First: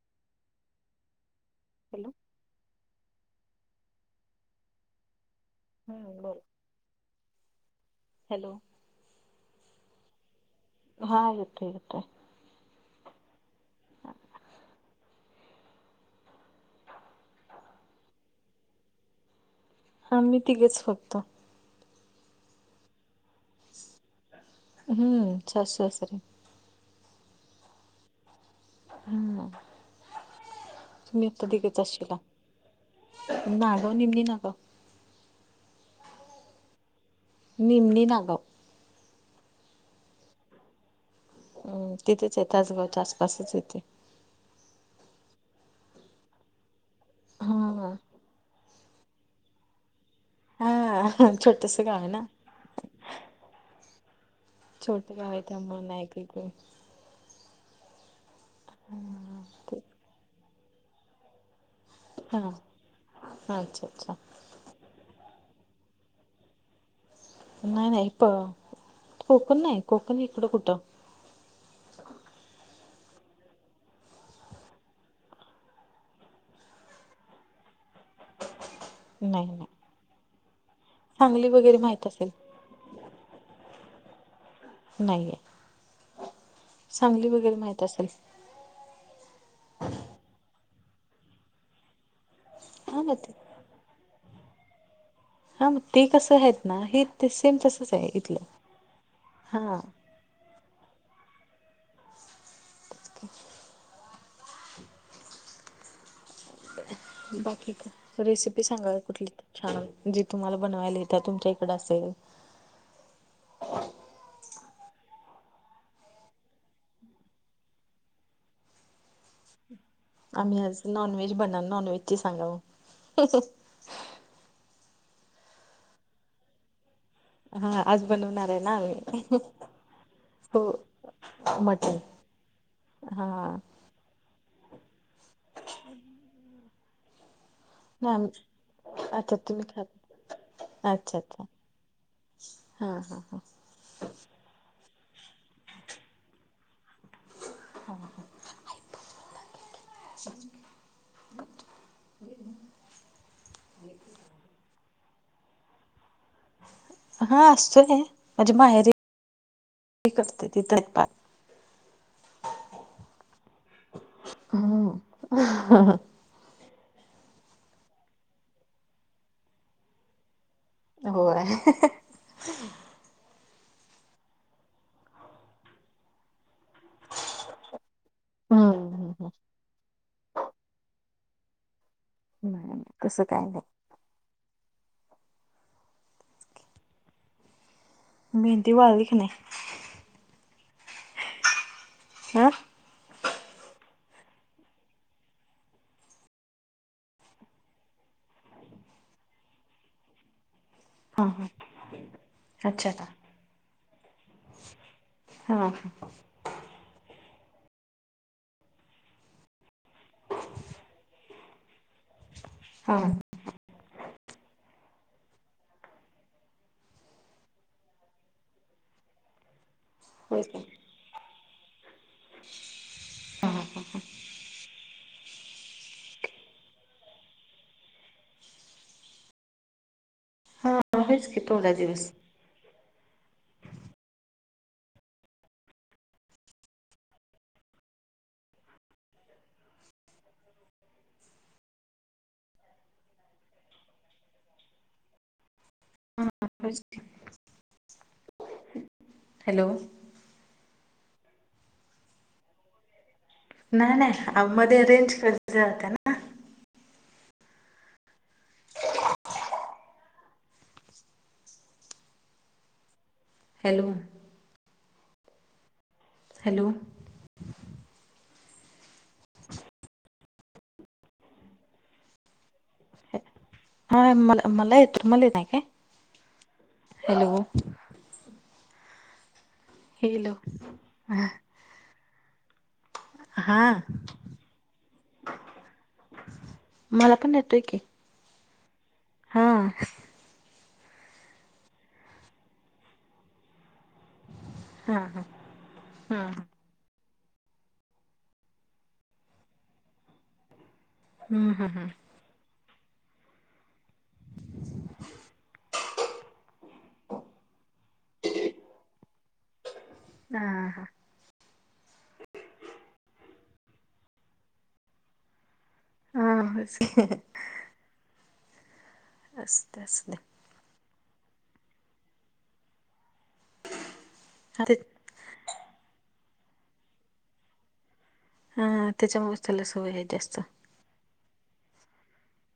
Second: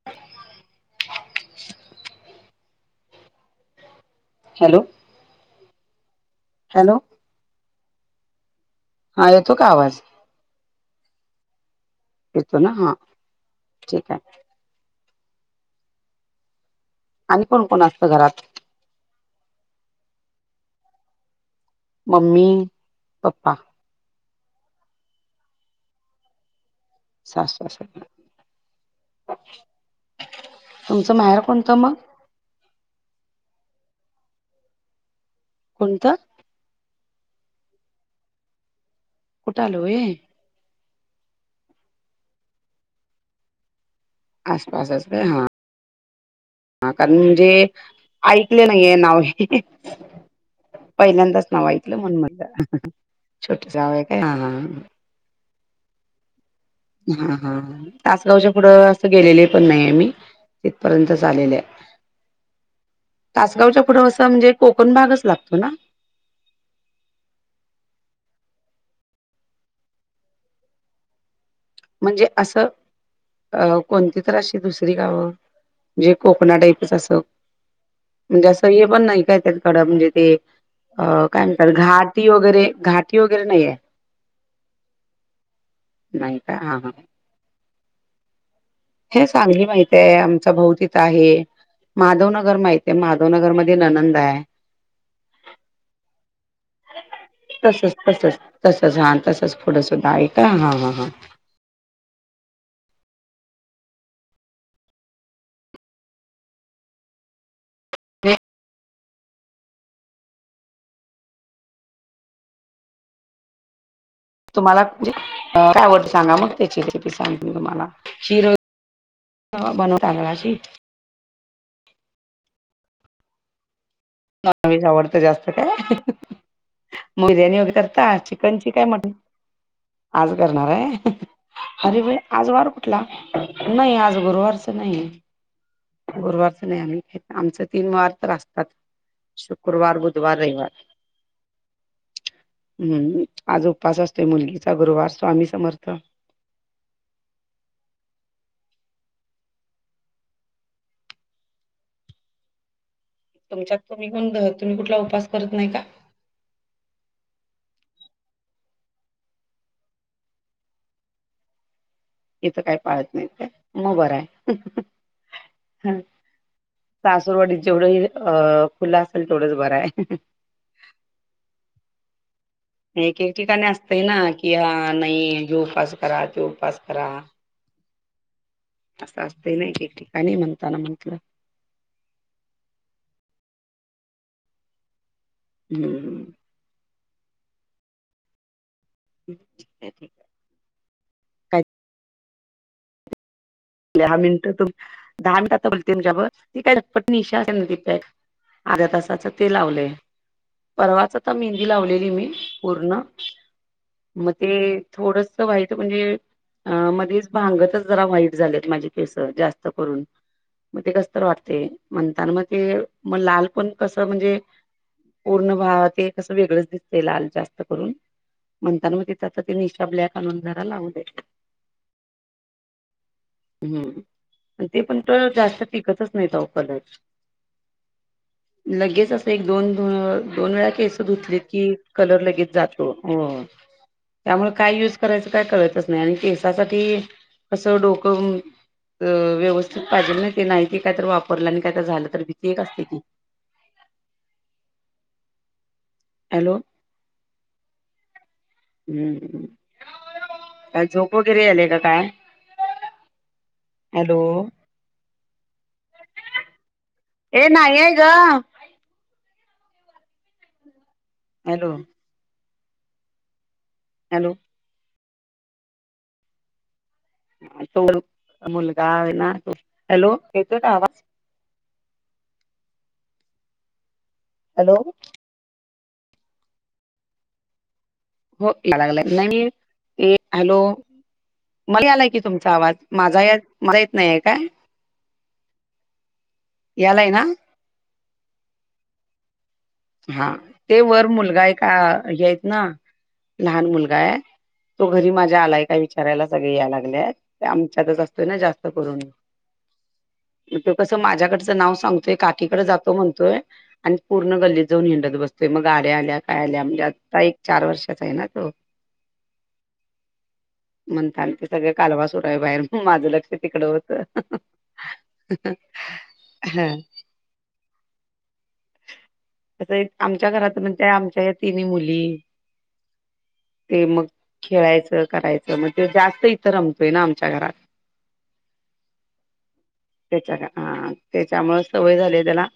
[inaudible] Hello. Hello. हम्म बोल. Hello. Hello. हा येतो का आवाज? हा येतो येतोय. येतो ना हा ठीक हाय. आणि कोण कोण असतं घरात? हामी तिघीच फक्त. मम्मी पप्पा हम्म सासू सासरे सासू असंल ना? हम् तुमचं तुम्ही माहेर हिथं कोणतं तिघीच मग असशीला. नाय दोन्हीनी नाका कोणतं? निमीनी नागव. कुठं आलं हो हे अम तिथेच आहे तासगावच्या आसपासच येतयं. आसपास असतयं हा कारण म्हणजे हा ऐकले ना- ये नाव हे. हा पहिल्यांदाच नाव छोटस ऐकलं गाव आहे म्हणून ना मणलं छोट गाव आहे काय हा हा छोटं गाव हाय त्यामुळे नाही काय कळत. हा हा तासगावच्या पुढं असं गेलेले पण नाही मी तिथपर्यंत आलेले हाय. हा हा तासगावच्या अच्छा पुढं अच्छा असं म्हणजे कोकण भागच लागतो ना. नाही नाही हिथं कोकण नाही कोकण इकडं कुठं. म्हणजे असं अ कोणती तर अशी दुसरी गावं. म्हणजे कोकणा टाईपच असं. म्हणजे असं हे पण नाही काय त्याकडं म्हणजे ते अ काय सांगली म्हणतात वगैरे माहित घाटी असेल वगैरे घाट टी वगैरे नाहीेये. नाईये. नाही. का हा हा सांगली वगैरे माहीत असेल हे सांगली माहित ये. आमचा भाऊ तिथ आहे. माधवनगर माहित ये हा ना ते माधवनगरमध्ये दीना नंदा आय. हा मग ते कसं आहेत ना हे ते सेम तसच, आहे तसच, इथलं तसच हा तसच हा पुढं सुद्धा आहे. ता हा हा हा [unintelligible] बाकी काय, रेसिपी सांगा कुठली त छान, जे तुम्हाला बनवायला येत्या. तुमच्या इकड असेल तुम्हाला म्हजे काय आवडत सांगा मग त्याची रेसिपी सांगते तुम्हाला शिरो कवा बनव [unintelligible] का अशी नॉनवेज बनण. नॉनवेज ची सांगा ओ नॉनवेज आवडत जास्त काय? बिर्यानी वगैरे हा आज करता. बनवणार आहे चिकनची ना काय मटण आम्ही - आज करणार हो ये, मटन अरे भाई आज वार कुठला? हा नाही आज गुरुवारच नाही. गुरुवारच नाही आम्ही खाईत. आमच तीन वार तर नाही असतात. अच्छा तुम्ही खात शुक्रवार, बुधवार, रयवार अच्छा अच्छा हा हा हूं आज उपास असतोय. मुलगीचा गुरुवार स्वामी समर्थ. हा हा [unintelligible] तुमच्यात, तुम्हीपण दह, तुम्ही कुठला उपास करत नाही का? हा असतो की, माझे माझी माहेरी [unintelligible] ति करतात. इथं काय पाळत नाहीत काय म बरय हम्म सासूरवाडीत जेवढं ये, अ खुल असेल तेवढंच बर आय होय. एक एक ठिकाणी असतय ना की हा नाही ह्यो उपास करा. त्यो उपास करा हम्म असं हम्म असतय न एक एक ठिकाणी म्हणताना म्हंटलं तस काय नाय. हम्मं मेहंदी वाळली. की नाही [unintelligible] काय [unintelligible] दहा मिनिट तुम, दहा मिनट आता बोलते तूमच्या वर ती काय पटपट निशा असेल णा तिथे अर्ध्या तासाच ते लावलय. परवाच हां आता हां मेहंदी लावलेली मी अच्छा पूर्ण का म ते थोडस हां वाईट हां म्हणजे अ मध्येच भांगतच जरा व्हाईट झालेत. माझी केस जास्त करून म ते कसतर वाटतय म्हणता न म ते हां म लाल पण कसं म्हणजे पूर्ण भा ते कसं वेगळच दिसतेय. लाल जास्त करून म्हणता न म तिथ आता ती निशा ब्लॅक आणून होय का जरा लावलय. हम्म. आणि ते पण त जास्त टिकतच नाहीत आहो कलर. लगेच असं एक दोन धुन दोन वेळा केस हां होयच धुतली की थोडा दिवस कलर लगेच जातो. हो त्यामुळ काय युज करायचं काय कळतच नाय आणि केसासाठी कसं डोकं व्यवस्थित पाहिजे ना, ते नाही ते कायतरं वापरलं आणि काय तर झालं तर भीती एक असते ती हां हॅलो, होयच की हम्म, हं हॅलो काय झोप वगैरे यालीय का काय? नाही- हॅलो नाही आओ मध्ये रेंज जाते ना. ये नाही ये गं हॅलो, हॅलो, हॅलो, हॅलो, तुम्हाला तर मुलगा आहे ना? तो हॅलोे येतोय का आवाज? हा मला हॅलो मला ये, येतं आहे. हो या लागलाय, नाही मी ते हॅलो, मला आलाय की तुमचा आवाज माझा यात, हा माझा येत नाहीय काय? यायलाय ना. येते की हा, हा ते वर मुलगा आहे का? हेत ना लहान मुलगा आहे, तो हा घरी माझ्या आलाय काय हा विचारायला सगळे यायला लागले. तो आमच्याकडंच असतोय ना जास्त करून. तो कसं हम्म माझ्याकडचं हम्म नाव हम्म सांगतोय काकीकडे जातो म्हणतोय, आन् पूर्ण गल्लीत जाऊन हिंडत बसतोय, मग गाड्या आल्या, काय आल्या म्हणजे आता एक चार वर्षाचा आहे ना तो. [inaudible] हा- हा. म्हणताना ते सगळं कालवा सुरू आहे बाहेर, माझं लक्ष तिकडं होतं. हा ह हा होयच [unintelligible] की असं असुदे ये असुदे आमच्या घरात म्हणजे आमच्या या तिन्ही मुली ते मग हा ते खेळायचं करायचं, मग ते जास्त इथं रमतोय ना आमच्या घरात. हा त्याच्यामुळेच त्याला सवय आहे त्याच्या, जास्त हा त्याच्यामुळे सवय झाली ये त्याला,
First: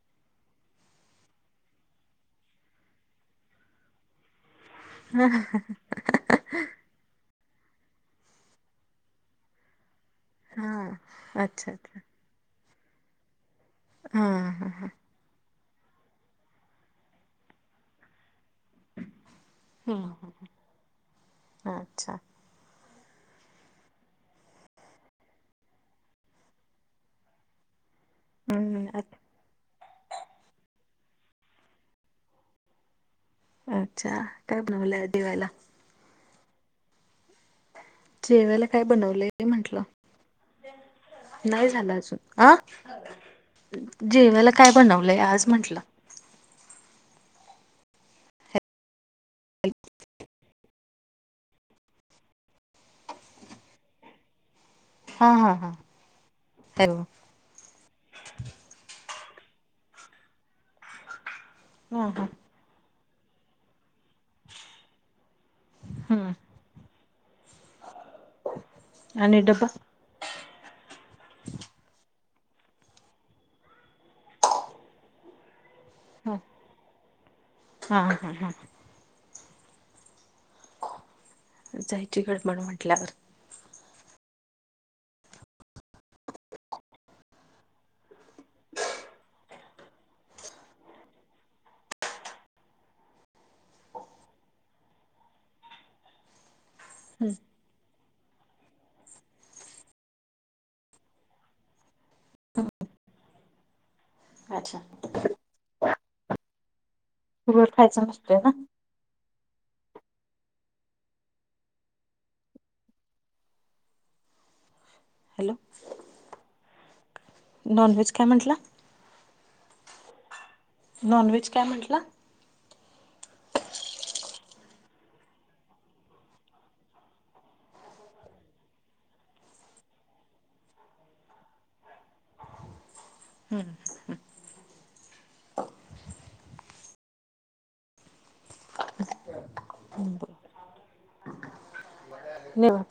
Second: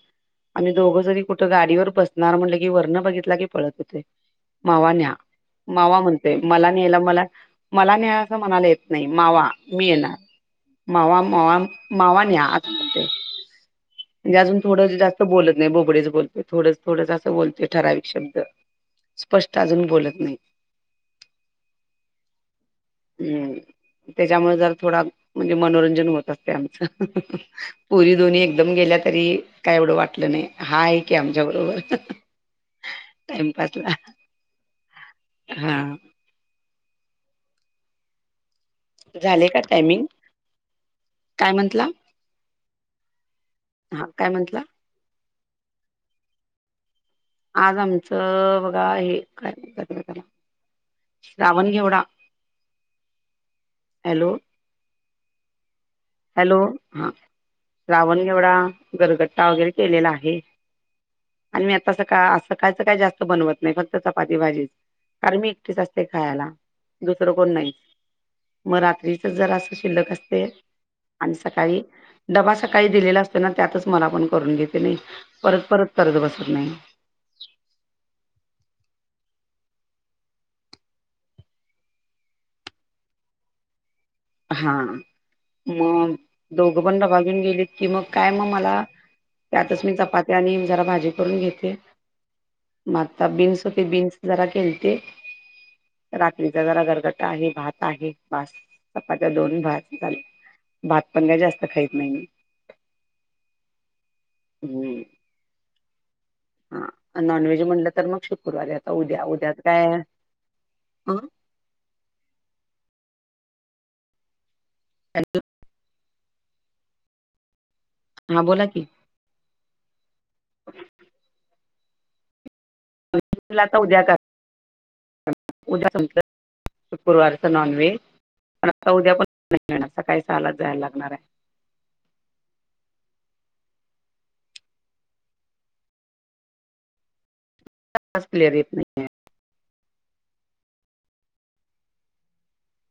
आम्ही दोघं जरी कुठं गाडीवर तो बसणारा म्हटलं की वरण बघतलं की पळत येतोय, मावा न्या, मावा म्हण ते मला नेयला मला, मला न्या असं म्हणायला येत नाही, मावा मी येणार. हा मावा -मावा, अच्छा अच्छा मावा न्या हा म्हणजे अजून हा थोडं जास्त बोलत नाही, बोबडेच बोलतोय. थोडस, थोडंस असं बोलतो ठराविक शब्द. स्पष्ट अजून बोलत हा नाही. अच्छा हम्, त्याच्यामुळे जर थोडा म्हणजे मनोरंजन होत असते आमचं. पोरी दोन्ही एकदम हम्म गेल्या आत- तरी काय एवढं वाटलं नाही, हा आहे की आमच्या बरोबर. टाइमपासला अच्छा, काय बनवलंय जेवायला? हा जेवायला काय बनवले ते झाले का म्हंटलं? टायमिंग काय नाही म्हंटला झालं अजून, अं हा जेवायला म्हंटला काय बनवलंय आज म्हटलं? आज आमचं बघा हे काय म्हणतात त्याला, श्रावण घेवढा. हॅलो, हा, हा, हा. हॅलो, हा श्रावण घेवडा, गरगट्टा वगैरे केलेला आहे. आणि मी आता हा हा सकाळी च काय जास्त बनवत नाही ना चपाती भाजीच कारण मी एकटीच असते, हम्म खायला दुसर कोण नाही म रात्रीच आणि डब्बा जरास शिल्लक असते आणि सकाळी डबा सकाळी दिलेला असतो ना, त्यातच मला पण करून घेते की नाही परत परत करत हा बसत नाही. हा हा हा. जायची गडबड म्हंटल्यार वर हा, मग दोघं पण डबा घेऊन गेलेत की मग काय म मला त्यातच मी चपात्या आणि जरा भाजी करून घेते. म आता बीन्स होते बीन्स जरा केलते रात्रीचा जरा [unintelligible] [unintelligible] भात आहे बास. चपात्या दोन भात झाल भात पण काही जास्त खाईत नाही मी. अच्छा. हम्म हा नॉनव्हेज वर म्हटलं तर खायचं मग नसतंय ना शुक्रवारी आता उद्या उद्यात काय, अ हॅलो नॉनव्हेज काय हां म्हंटला बोला की [inaudible] नॉनव्हेज काय म्हटलं? [unintelligible] उद्या म्हटलं, शुक्रवारच नॉनव्हेज पण आता उद्या पण येणार सकाळी सहालाच जायला लागणारये. हम्म. आवाज क्लियर येत नाहीये. हम्म.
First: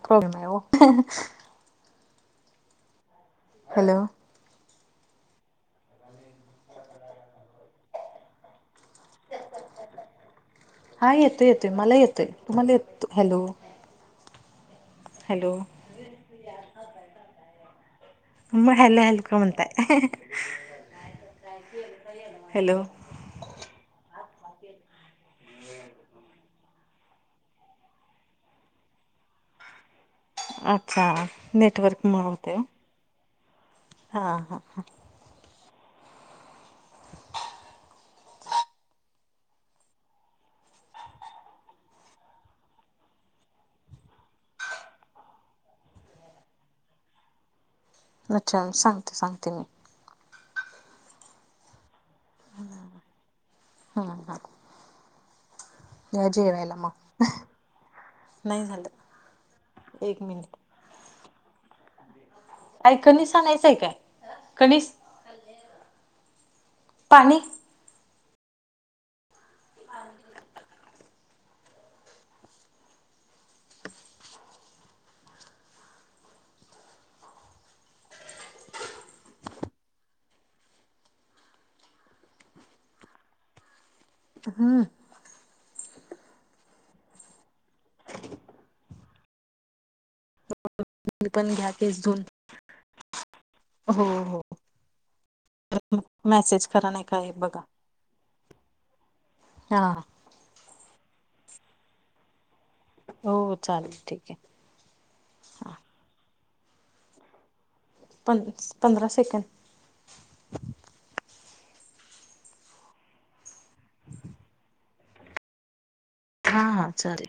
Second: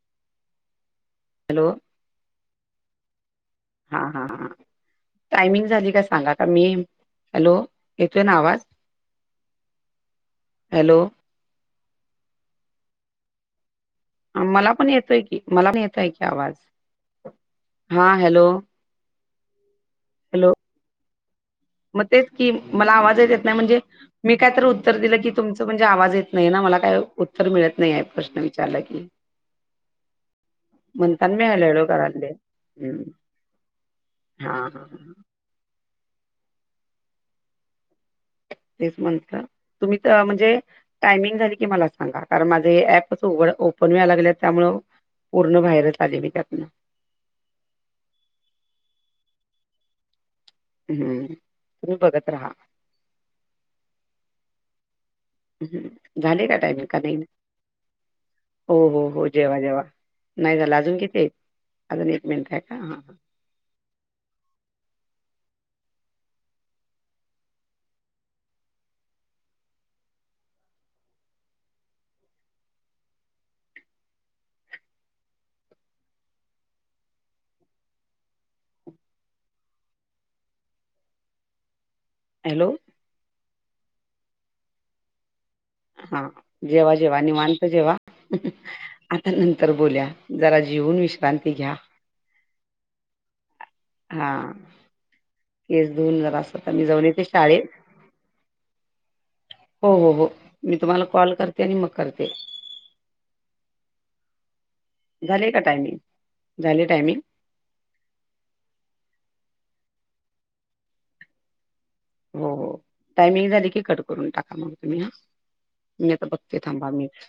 हो, [unintelligible] हॅलो. हा हॅलो हा टायमिंग झाली का सांगा, का मी हॅलो येतो ना आवाज हॅलो हा येतोय येतोय मला येतंय, तुम्हाला येतेय हॅलो मला पण येतोय की हॅलो मला पण येतोय की आवाज, हा हॅलो मग हॅलो हॅलो, काय म्हणताय हॅलो मग तेच कि हॅलो मला आवाजच येत नाय म्हणजे मी कायतरी उत्तर दिलं की तुमचं म्हणजे आवाज येत नाही ना मला काय उत्तर मिळत नाही आहे प्रश्न विचारला की अच्छा म्हणतान मी हॅलो हॅलो नेटवर्क मुळ करायले, होतय ओ हम्म. हा हा हा. तेच म्हटलं तुम्ही त अ म्हणजे टायमिंग झाली की मला सांगा कारण माझे हे ऍपच उघड ओपन व्हाय लागले त्यामुळ पूर्ण बाहेरच आली मी त्यातनं अच्छा सांगते सांगते मी. हम्म तुम्ही बघत रहा. हा हा. हम्म, या झाले का जेवायला टाईम मग का नाही? नाही हो हो झालं हो जेवा जेवा एक मिनिट नाही झालं, अजून कितीयेत अजून एक मिनटं हायं आई कनिस आणायचंय काय, कनिस पाणी [unintelligible] हॅलो हम्म. हां जेवा जेवा निवांत जेवा. आता नंतर बोलुया. जरा जेवून विश्रांती घ्या. केस धुवून हो हा हो. केस धुऊन जरास, मेसेज आता मी करा नाही जाऊन येते काय बघा शाळेत हा हो हो हो, मी तुम्हाला कॉल करते. आणि मग करते. हो चालेलं ठीक ये झाले का टायमिंग, झाले टायमिंग पन पंधरा सेकंद हो हो, टायमिंग झाली की, कट करून टाका मग तुम्ही हा मी आता बघते हा हा थांबा मी चालेल